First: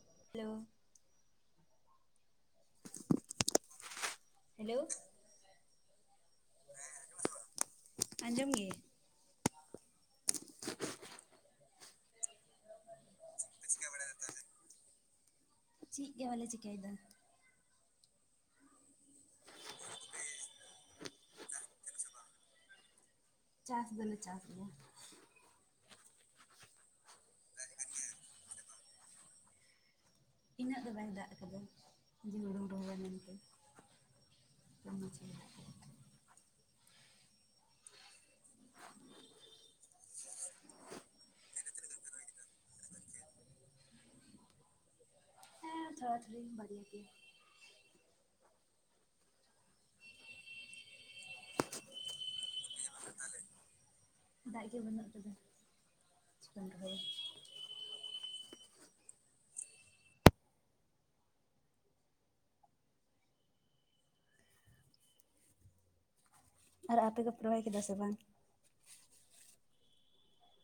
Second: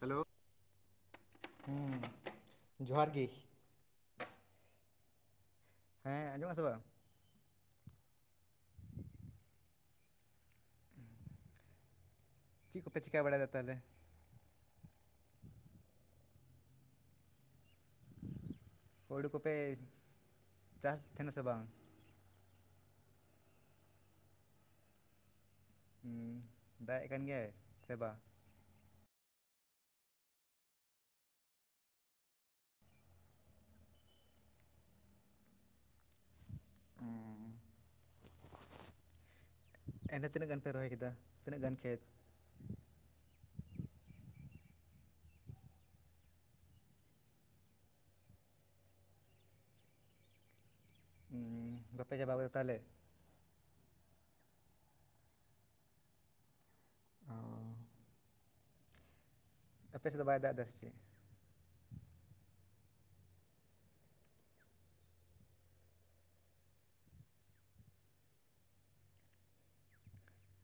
Hello. Hello. ᱦᱩᱸᱻ ᱡᱚᱦᱟᱨ ᱜᱮ᱾ ᱦᱮᱞᱳᱣ ᱾ ᱦᱮᱸ ᱟᱸᱡᱚᱢᱮᱜ-ᱟᱢ ᱥᱮ ᱵᱟᱝ? ᱟᱸᱡᱚᱢ ᱜᱮ᱾ ᱪᱮᱫ ᱠᱚᱯᱮ ᱪᱤᱠᱟ ᱵᱟᱲᱟᱭᱮᱫᱟ ᱛᱟᱦᱚᱞᱮ? [inaudible] ᱪᱤᱜ ᱜᱮ ᱵᱟᱞᱮ ᱪᱤᱠᱟᱹᱭᱮᱫᱟ᱾ ᱦᱳᱲᱳ ᱠᱚᱯᱮ ᱪᱟᱥ ᱛᱟᱦᱮᱸᱱᱟ ᱥᱮ ᱵᱟᱝ? ᱪᱟᱥ ᱫᱚᱞᱮ ᱪᱟᱥ ᱜᱮᱭᱟ᱾ ᱦᱩᱸᱻ ᱫᱟᱜ ᱮ ᱠᱟᱱ ᱜᱮᱭᱟᱭ ᱥᱮ ᱵᱟᱝ? ᱤᱱᱟᱹᱜ ᱫᱚ ᱵᱟᱭ ᱫᱟᱜ ᱟᱠᱟᱫᱟ, ᱡᱮ ᱦᱩᱲᱩᱢ ᱨᱚᱦᱚᱭᱟ ᱢᱮᱱᱛᱮ᱾ [inaudible] ᱦᱩᱸ᱾ ᱮᱸᱰᱮ ᱛᱤᱱᱟᱹᱜ ᱜᱟᱱ ᱯᱮ ᱨᱚᱦᱚᱭ ᱠᱮᱫᱟ, ᱛᱤᱱᱟᱹᱜ ᱜᱟᱱ ᱠᱷᱮᱛ? ᱦᱮᱸ ᱛᱷᱚᱲᱟ ᱛᱷᱚᱲᱤ ᱵᱟᱨᱭᱟ ᱜᱮ᱾ ᱦᱩᱸᱻ ᱵᱟᱯᱮ ᱪᱟᱵᱟᱣ ᱠᱟᱫᱟ ᱛᱟᱦᱚᱞᱮ? ᱫᱟᱜ ᱜᱮ ᱵᱟᱹᱱᱩᱜ ᱠᱟᱫᱟ, [inaudible] ᱨᱚᱦᱚᱭᱟ᱾ ᱟᱯᱮ ᱥᱮᱫ ᱫᱚ ᱵᱟᱭ ᱫᱟᱜ ᱮᱫᱟ ᱥᱮ ᱪᱮᱫ? ᱟᱨ ᱟᱯᱮ ᱠᱚ ᱨᱚᱦᱚᱭ ᱠᱮᱫᱟ ᱥᱮ ᱵᱟᱝ?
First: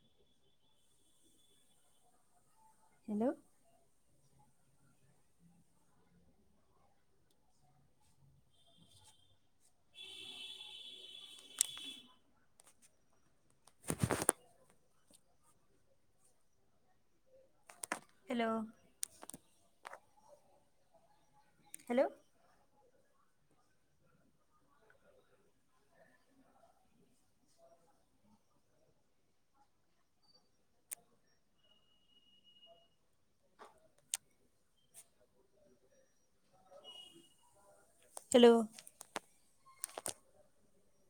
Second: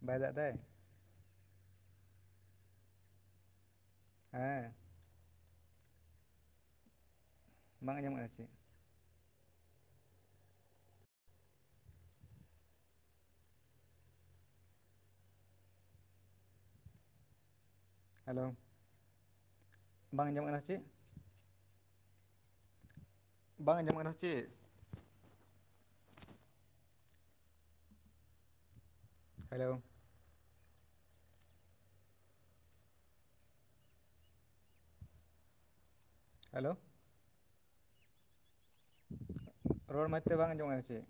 ᱵᱟᱭ ᱫᱟᱜ ᱮᱫᱟᱭ? ᱦᱮᱞᱳᱣ᱾ ᱦᱮᱸ᱾ ᱵᱟᱝ ᱟᱸᱡᱚᱢ [inaudible] ᱥᱮ ᱪᱮᱫ? Hello hello. ᱵᱟᱝ ᱟᱸᱡᱚᱢᱚᱜ ᱠᱟᱱᱟ ᱥᱮ ᱪᱮᱫ? ᱦᱮᱞᱳ ᱵᱟᱝ ᱟᱸᱡᱚᱢᱚᱜ ᱠᱟᱱᱟ ᱥᱮ ᱪᱮᱫ? ᱦᱮᱞᱳ ᱦᱮᱞᱳ ᱪᱟᱞᱳ ᱨᱚᱲ ᱢᱟᱡᱽᱛᱮ ᱵᱟᱝ ᱟᱸᱡᱚᱢᱚᱜ ᱠᱟᱱᱟ ᱥᱮ ᱪᱮᱫ?